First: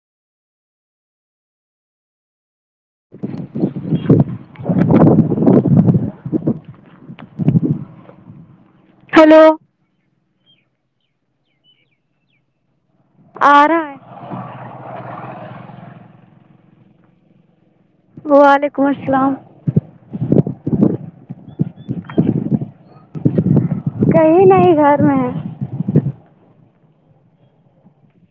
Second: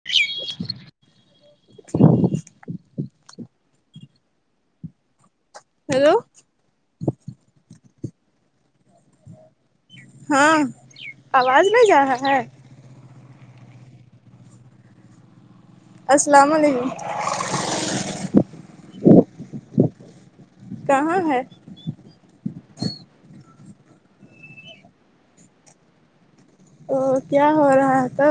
[inaudible] hello hello ہاں آواز نہیں جا رہا ہے آ را ہے السلام علیکم وعلیکم السلام کہاں ہے کہیں نہیں گھر میں او کیا ہو رہا ہے تھا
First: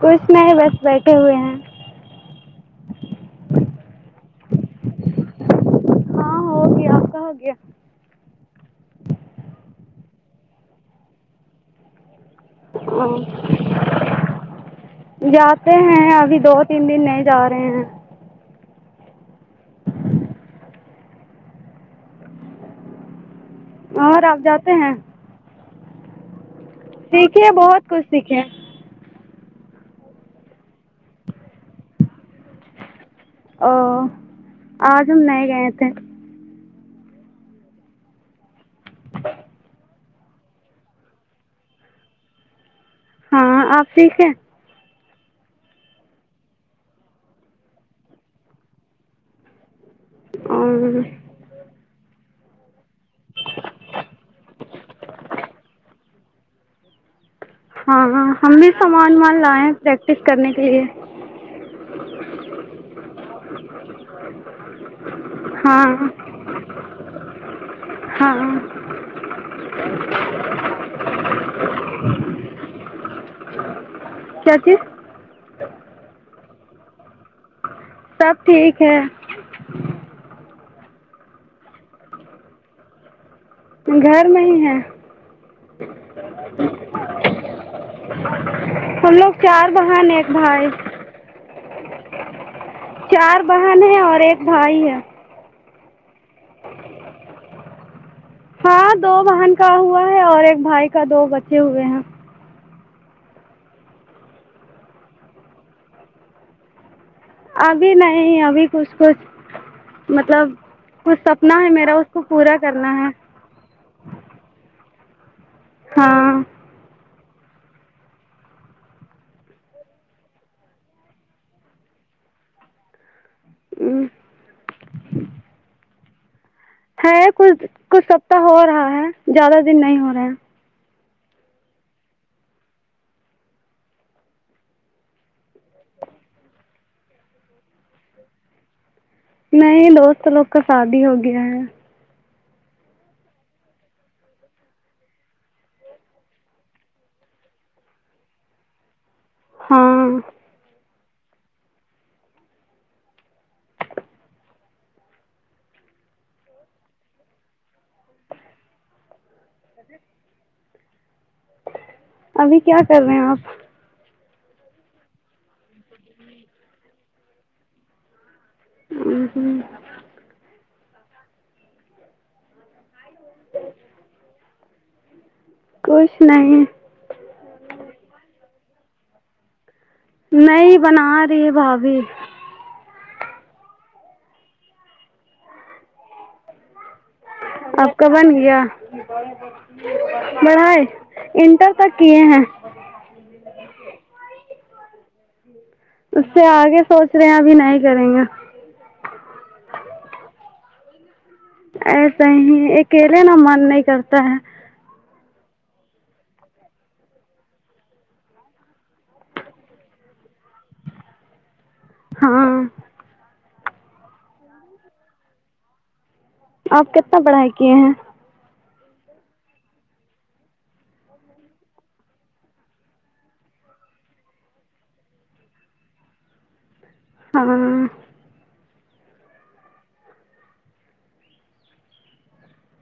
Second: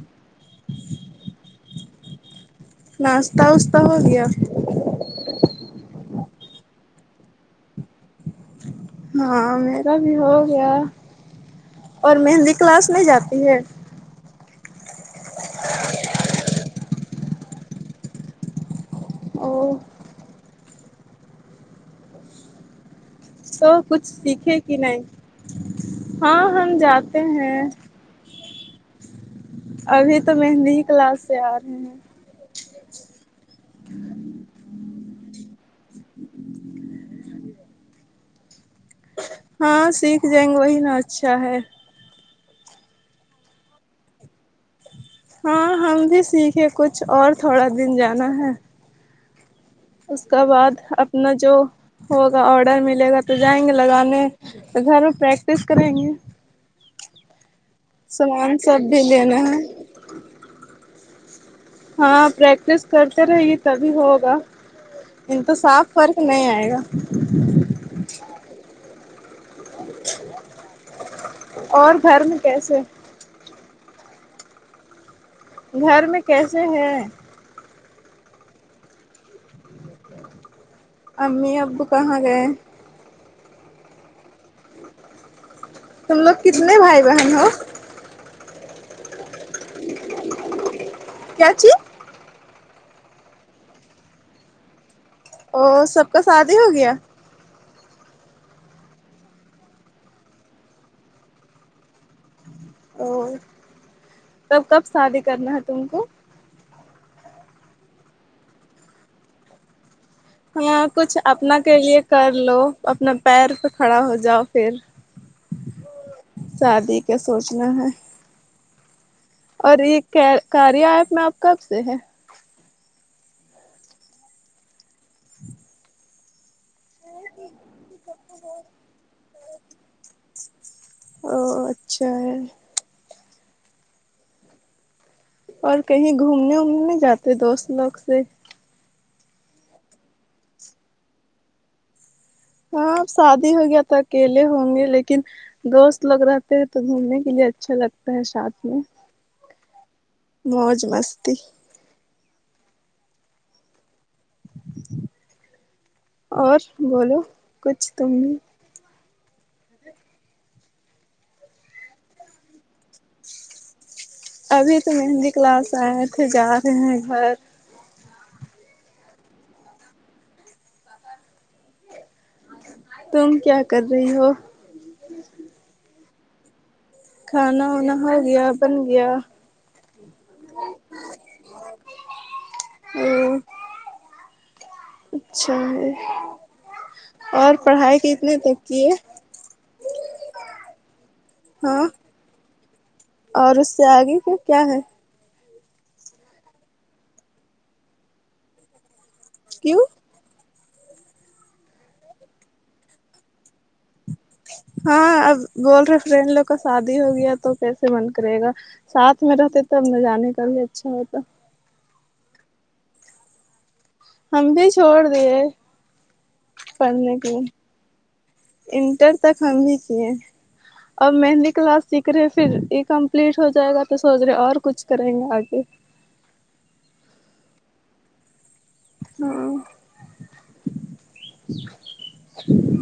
کچھ نہیں بس بیٹھے ہوئے ہیں ناشتہ وشتہ ہو گیا ہاں ہو گیا آپ کا ہو گیا ہاں میرا بھی ہو گیا اور مہندی کلاس نہیں ہاں جاتی ہے جاتے ہیں ابھی دو تین دن نہیں جا رہے ہیں او [inaudible] سو کچھ اور آپ سیکھے کہ جاتے ہیں نہیں ہاں ہم جاتے سیکھے ہیں بہت کچھ سیکھے ابھی تو مہندی کی کلاس سے آ رہے ہیں اں آج ہم نہیں گئے تھے ہاں سیکھ جائیں گے وہی نا اچھا ہے ہاں آپ سیکھے ہاں ہم بھی سیکھے کچھ اور تھوڑا دن جانا ہے اس کا بعد اپنا جو ہوگا آڈر ملے گا تو جائیں گے لگانے تو گھر میں پریکٹس کریں گے ہاں ہاں ہم سامان بھی سب سامان لینا ومان ہے لائے ہیں پریکٹس کرنے کے لیے ہاں پریکٹس کرتے رہیے تبھی ہوگا ان تو صاف ہاں فرق نہیں آئے گا ہاں اور گھر میں کیسے کیا چیز گھر میں کیسے ہیں سب ٹھیک ہے امی ابو کہاں گئے گھر میں ہی ہیں تم لوگ کتنے بھائی بہن ہو ہم لوگ چار بہن ایک بھائی کیا چی چار بہن ہیں اور ایک بھائی ہیں اور سب کا شادی ہو گیا ہاں دو بہن کا ہوا ہے اور ایک بھائی کا دو بچے ہوئے ہیں او تب کب شادی کرنا ہے تم کو ابھی نہیں ابھی کچھ کچھ مطلب ہاں کچھ اپنا سپنا ہے کے میرا لیے اس کو کر پورا لو کرنا ہے اپنا پیر پے کھڑا ہو جاؤ پھر ہاں شادی کا سوچنا ہے اور یہ کا کاریا ایپ میں آپ کب سے ہے ہوں ہے کچھ کچھ ہفتہ ہو رہا ہے زیادہ دن نہیں ہو رہا ہے او او اچھا ہے اور کہیں گھومنے وومنے نہیں جاتے دوست لوگ سے نہیں دوست لوگ کا شادی ہو گیا ہے ہاں اب شادی ہو گیا تو اکیلے ہوں گے لیکن دوست لوگ رہتے ہیں تو گھومنے کے لیے اچھا لگتا ہے ساتھ میں ہاں موج مستی اور بولو کچھ تم ابھی کیا کر رہے ہیں آپ ابھی تو مہندی کلاس آئے تھے پھر جا رہے ہیں گھر ہوں تم کیا کر رہی ہو کچھ نہیں کھانا وانا ہو گیا بن گیا نہیں بنا رہی ہے بھابھی او اچھا ہے اور پڑھائی کتنے تک کی ہے پڑھائی انٹر ہاں تک کیے ہیں اور اس سے آگے کا کیا ہے اس سے آگے سوچ رہے ہیں ابھی نہیں کریں گے کیوں ایسے ہی اکیلے نا من نہیں کرتا ہے ہاں اب بول رہے فرینڈ لوگ کا شادی ہو گیا تو کیسے من کرے گا ساتھ میں رہتے تب نہ جانے کا بھی اچھا ہوتا ہاں ہم بھی چھوڑ دیے آپ پڑھنے کتنا کے پڑھائی کیے ہیں انٹر تک ہم بھی کیے اب مہندی کلاس سیکھ رہے پھر یہ کمپلیٹ ہو جائے گا تو سوچ رہے اور کچھ کریں گے آگے ہاں ہاں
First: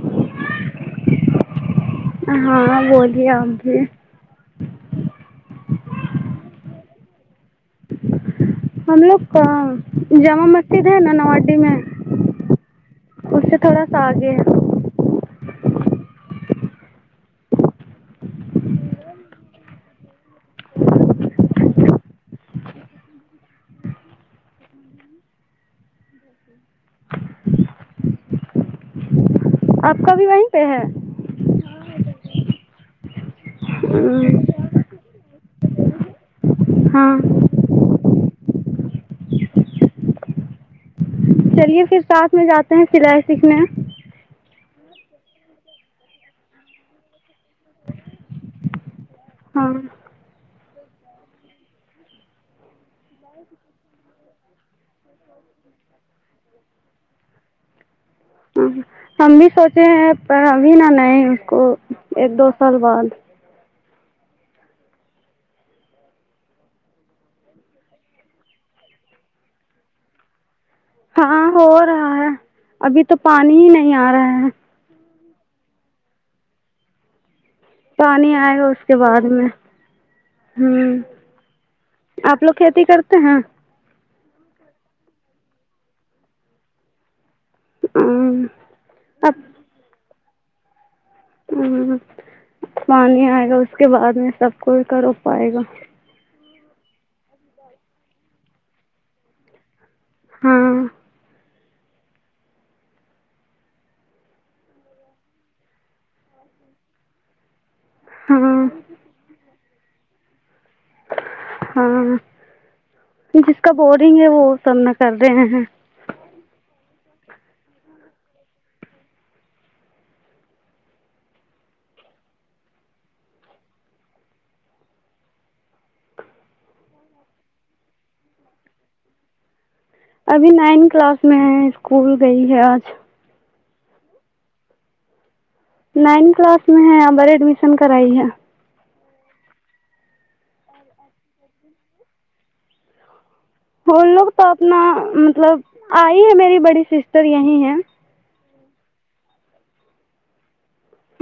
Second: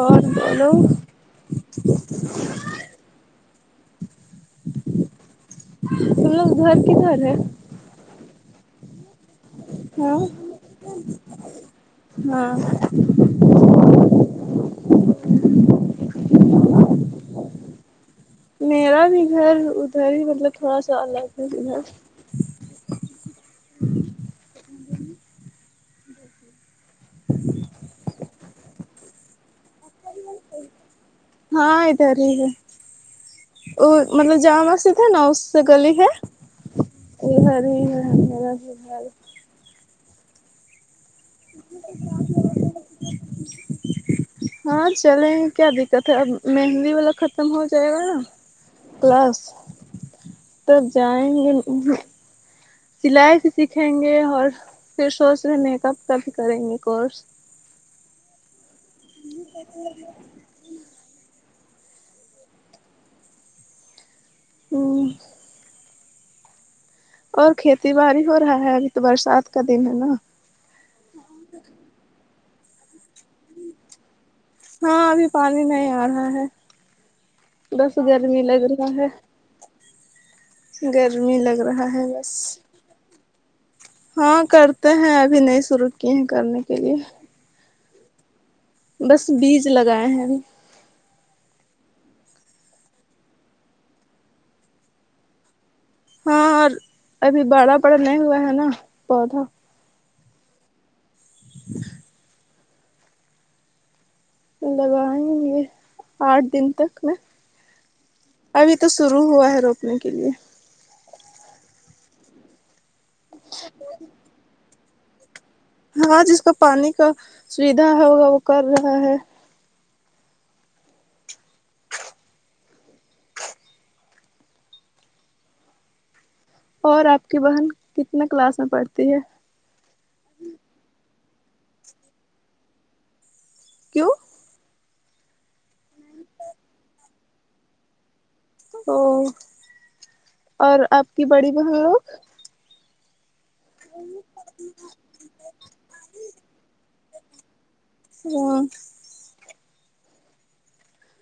اور بولو ہاں بولیے آپ بھی تم لوگ کا گھر کدھر ہے ہم لوگ ہم ہاں جامع مسجد ہے نا نواڈی میں ہاں اس سے تھوڑا سا آگ ے ہے میرا بھی گھر ادھر ہی مطلب تھوڑا سا الگ ادھر آپ کا بھی وہیں پہ ہے ہاں ادھر ہی ہے وہ مطلب جامع مسجد ہے نا اس سے گلی ہے ہاں وہی ہے میرا بھی گھر چلیے پھر ساتھ میں جاتے ہیں سلائی سیکھنے ہاں چلیں کیا دقت ہے اب مہندی والا ختم ہو جائے گا نا کلاس ہاں تب جائیں گے سلائی بھی سیکھیں گے اور پھر سوچ رہے میک اپ کا بھی کریں گے کورس ہاں ہم بھی سوچے ہیں پر ابھی نا نئے اس کو ایک دو سال بعد ہمم اور کھیتی باڑی ہو رہا ہے ابھی تو برسات کا دن ہے نا ہاں ہو رہا ہے ابھی تو پانی ہی نہیں آ رہا ہے ہاں ابھی پانی نہیں آ رہا ہے دس پانی گرمی آئے لگ گا اس رہا کے ہے بعد میں ہوں گرمی لگ رہا ہے بس آپ لوگ کھیتی کرتے ہیں ہاں کرتے ہیں ابھی نہیں شروع کیے ہیں کرنے کے لیے امم بس بیج لگائے ہیں ابھی ہ پانی آئے گا اس کے بعد میں سب کوئی کر ہو پائے گا ہاں اور ابھی باڑا پڑا نہیں ہوا ہے نا پودا ہاں لگائیں گے آٹھ دن تک میں ہاں ابھی تو شروع ہوا ہے روکنے کے لیے ہاں جس کا بورنگ ہے وہ سب میں کر رہے ہیں ہاں جس کا پانی کا سویدھا ہوگا وہ کر رہا ہے اور آپ کی بہن کتنے کلاس میں پڑھتی ہے ابھی نائن کلاس میں ہے اسکول گئی ہے آج کیوں نائن کلاس میں ہے ہمارے ایڈمیشن کرائی ہے او اور آپ کی بڑی بہن لوگ وہ لوگ تو اپنا مطلب آئی ہے میری بڑی سسٹر یہیں ہیں ہمم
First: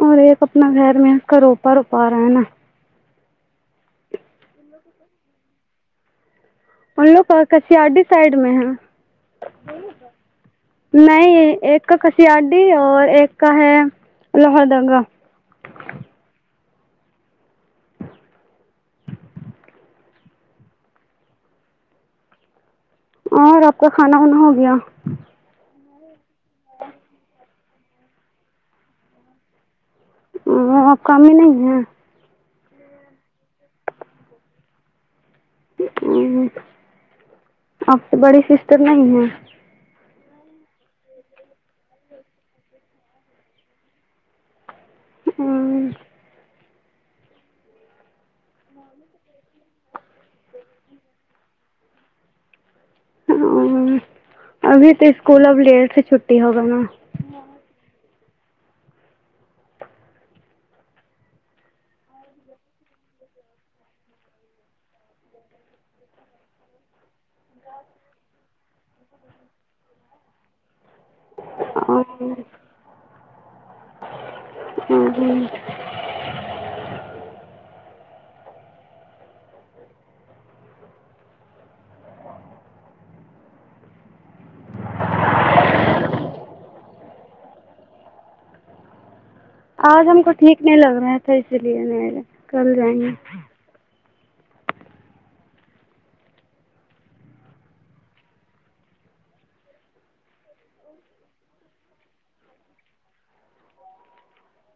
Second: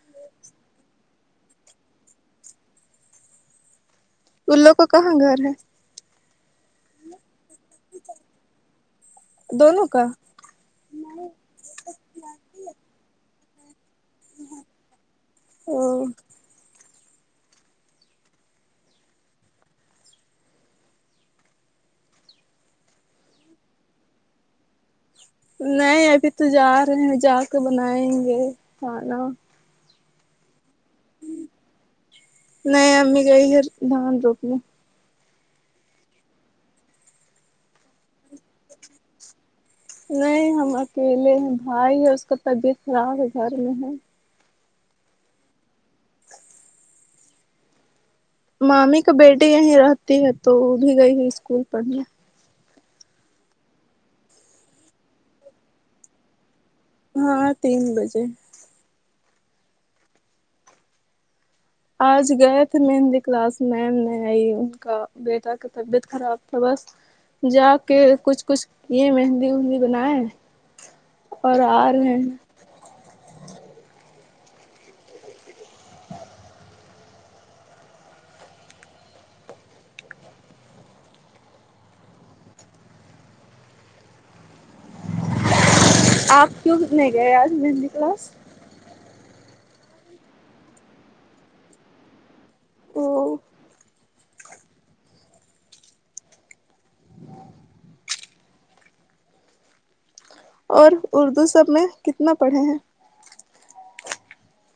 اور ایک اپنا گھر میں اس کا روپا روپا رہا ہے نا ان لوگ کو کہاں گھر ہے ان لوگ کسییا ڈی سائڈ میں ہے دونوں کا نہیں ایک کا کسییاڈی اور ایک کا ہے لوھر دنگا اور اور آپ کا کھانا وانا ہو گیا نہیں ابھی تو جا رہے ہیں جا کے بنائیں گے کھانا وہ کام ہی نہیں ہے نہیں امی گئی گھر دان [unintelligible] ہمم آپ کو بڑی سسٹر نہیں ہے نہیں ہم اکیلے ہیں بھائی ہے اس کا طبیعت خراب ہے گھر میں ہے ہوں مامی کا بیٹی یہیں رہتی ہے تو وہ بھی گئی ہے اسکول پڑھنے ہوں ابھی تو اسکول اب لیٹ سے چھٹی ہوگا نا ہاں تین بجے آج گئے تھے میں مہندی کلاس میں میں آئی ان کا بیٹا کا طبیعت خراب تھا بس جا کے کچھ کچھ یہ مہندی وہندی بنائے ہیں اور آرہے ہے ہمم ہمم آپ کیوں نہیں گئے آج مہندی کلاس آج ہم کو ٹھیک نہیں لگ رہا تھا اسی لیے میں کل جائیں گے او اور اردو سب میں کتنا پڑھے ہیں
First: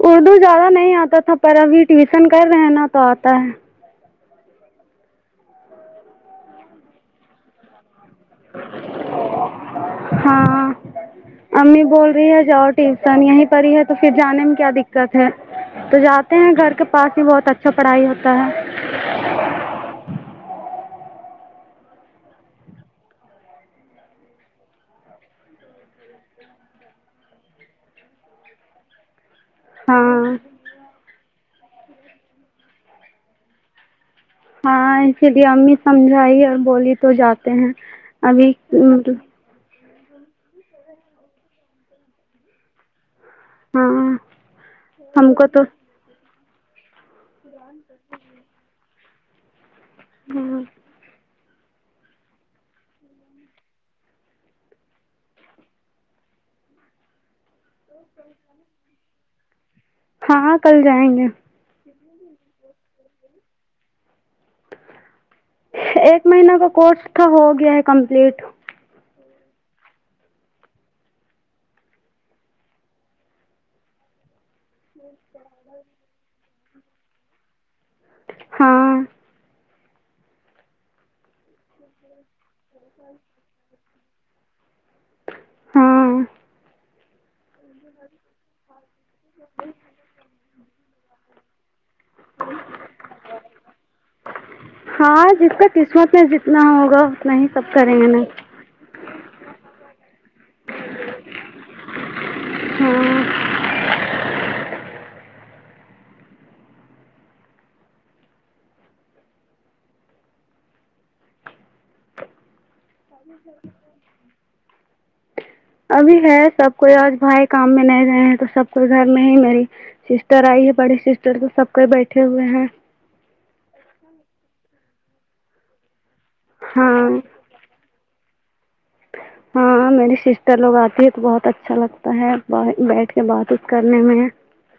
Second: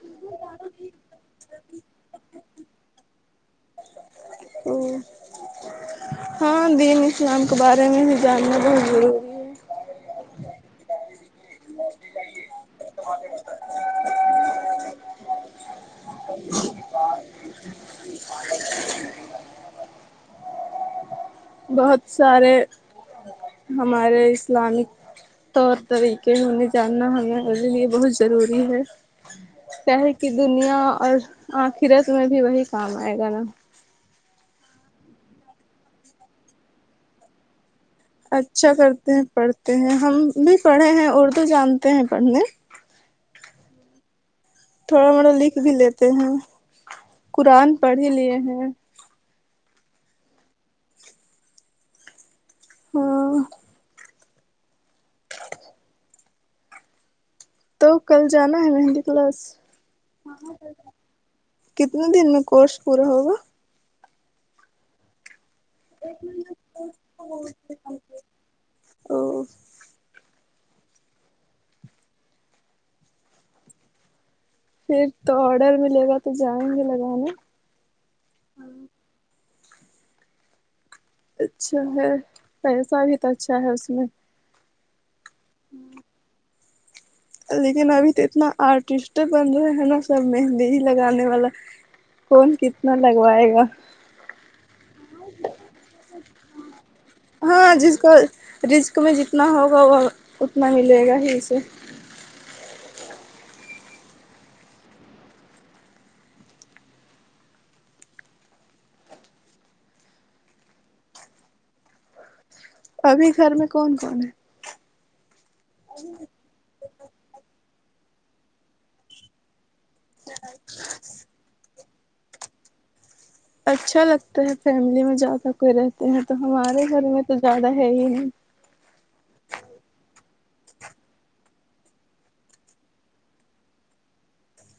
اردو زیادہ نہیں آتا تھا پر ابھی ٹیوشن کر رہے ہیں نہ تو آتا ہے ہاں دین اسلام کے بارے میں بھی جاننا بہت ضروری ہے ہاں امی بول رہی ہے جاؤ ٹیوشن یہی پڑھی ہی ہے تو پھر جانے میں کیا دقت ہے تو جاتے ہیں گھر کے پاس ہی بہت اچھا پڑھائی ہوتا ہے بہت سارے ہمارے اسلامک طور طریقے ہویں جاننا ہمیںے لیے بہت ضروری ہے کیا ہے کی ہاں دنیا اور آخرت میں بھی وہی کام آئے گا نا ہاں اسی لیے امی سمجھائی اور بولی تو جاتے ہیں ابھی اچھا کرتے ہیں پڑھتے ہیں ہم بھی پڑھے ہیں اردو جانتے ہیں پڑھنے ہاں تھوڑا ہم کو لکھ تو بھی لیتے ہیں قرآن پڑھ ہی لیے ہیں ہاں ہوں تو کل جانا ہے مہندی کلاس ہاں کل جائیں گے کتنے دن میں کورس پورا ہوگا ایک مہینہ کا کورس تھا ہو گیا ہے کمپلیٹ او پھر تو آڈر ملے گا تو جائیں گے لگانے ہاں اچھا ہے پیسہ بھی تو اچھا ہے اس میں ہوں ہاں لیکن ابھی تو اتنا آرٹسٹ بن رہے ہیں نا سب مہندی ہی لگانے والا کون کتنا لگوائے گا ہاں جس کا قسمت میں جتنا ہوگا اتنا ہی سب ہاں جس کریں گے کو نا رزق میں جتنا ہوگا وہ اتنا ہی ملے گا ہی اسے ہاں ابھی گھر میں کون کون ہے ابھی میں سب کوئی آج بھائی کام میں نہیں رہے ہیں تو سب کوئی گھر میں ہی میری سسٹر آئی ہے بڑی سسٹر تو سب کو بیٹھے ہوئے ہیں اچھا لگتا ہے فیملی میں زیادہ کوئی رہتے ہیں تو ہمارے گھر ہاں میں تو زیادہ ہے ہی نہیں ہاں میری سسٹر لوگ آتی ہے تو بہت اچھا لگتا ہے بیٹھ کے بات وتھ کرنے میں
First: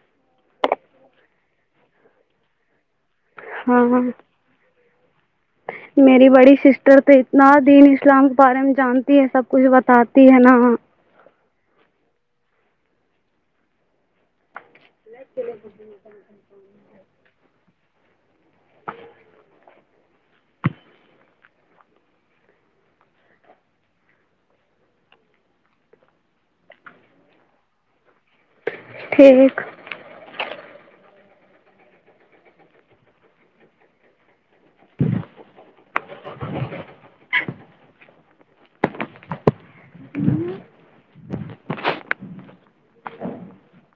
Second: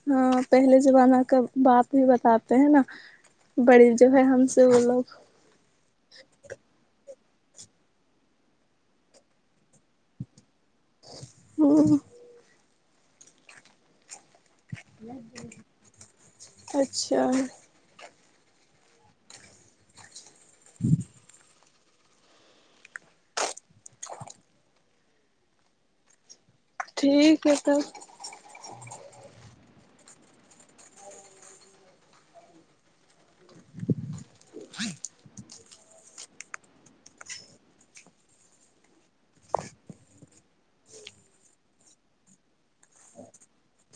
ہاں پہلے زمانہ کا بات بھی بتاتے ہیں نا ہاں بڑی جو ہے ہم سے وہ لوگ میری بڑی سسٹر تو اتنا دین اسلام کے بارے میں جانتی ہے سب کچھ بتاتی ہے نا ہ اچھا ٹھیک ہے پھر ٹھیک ہوں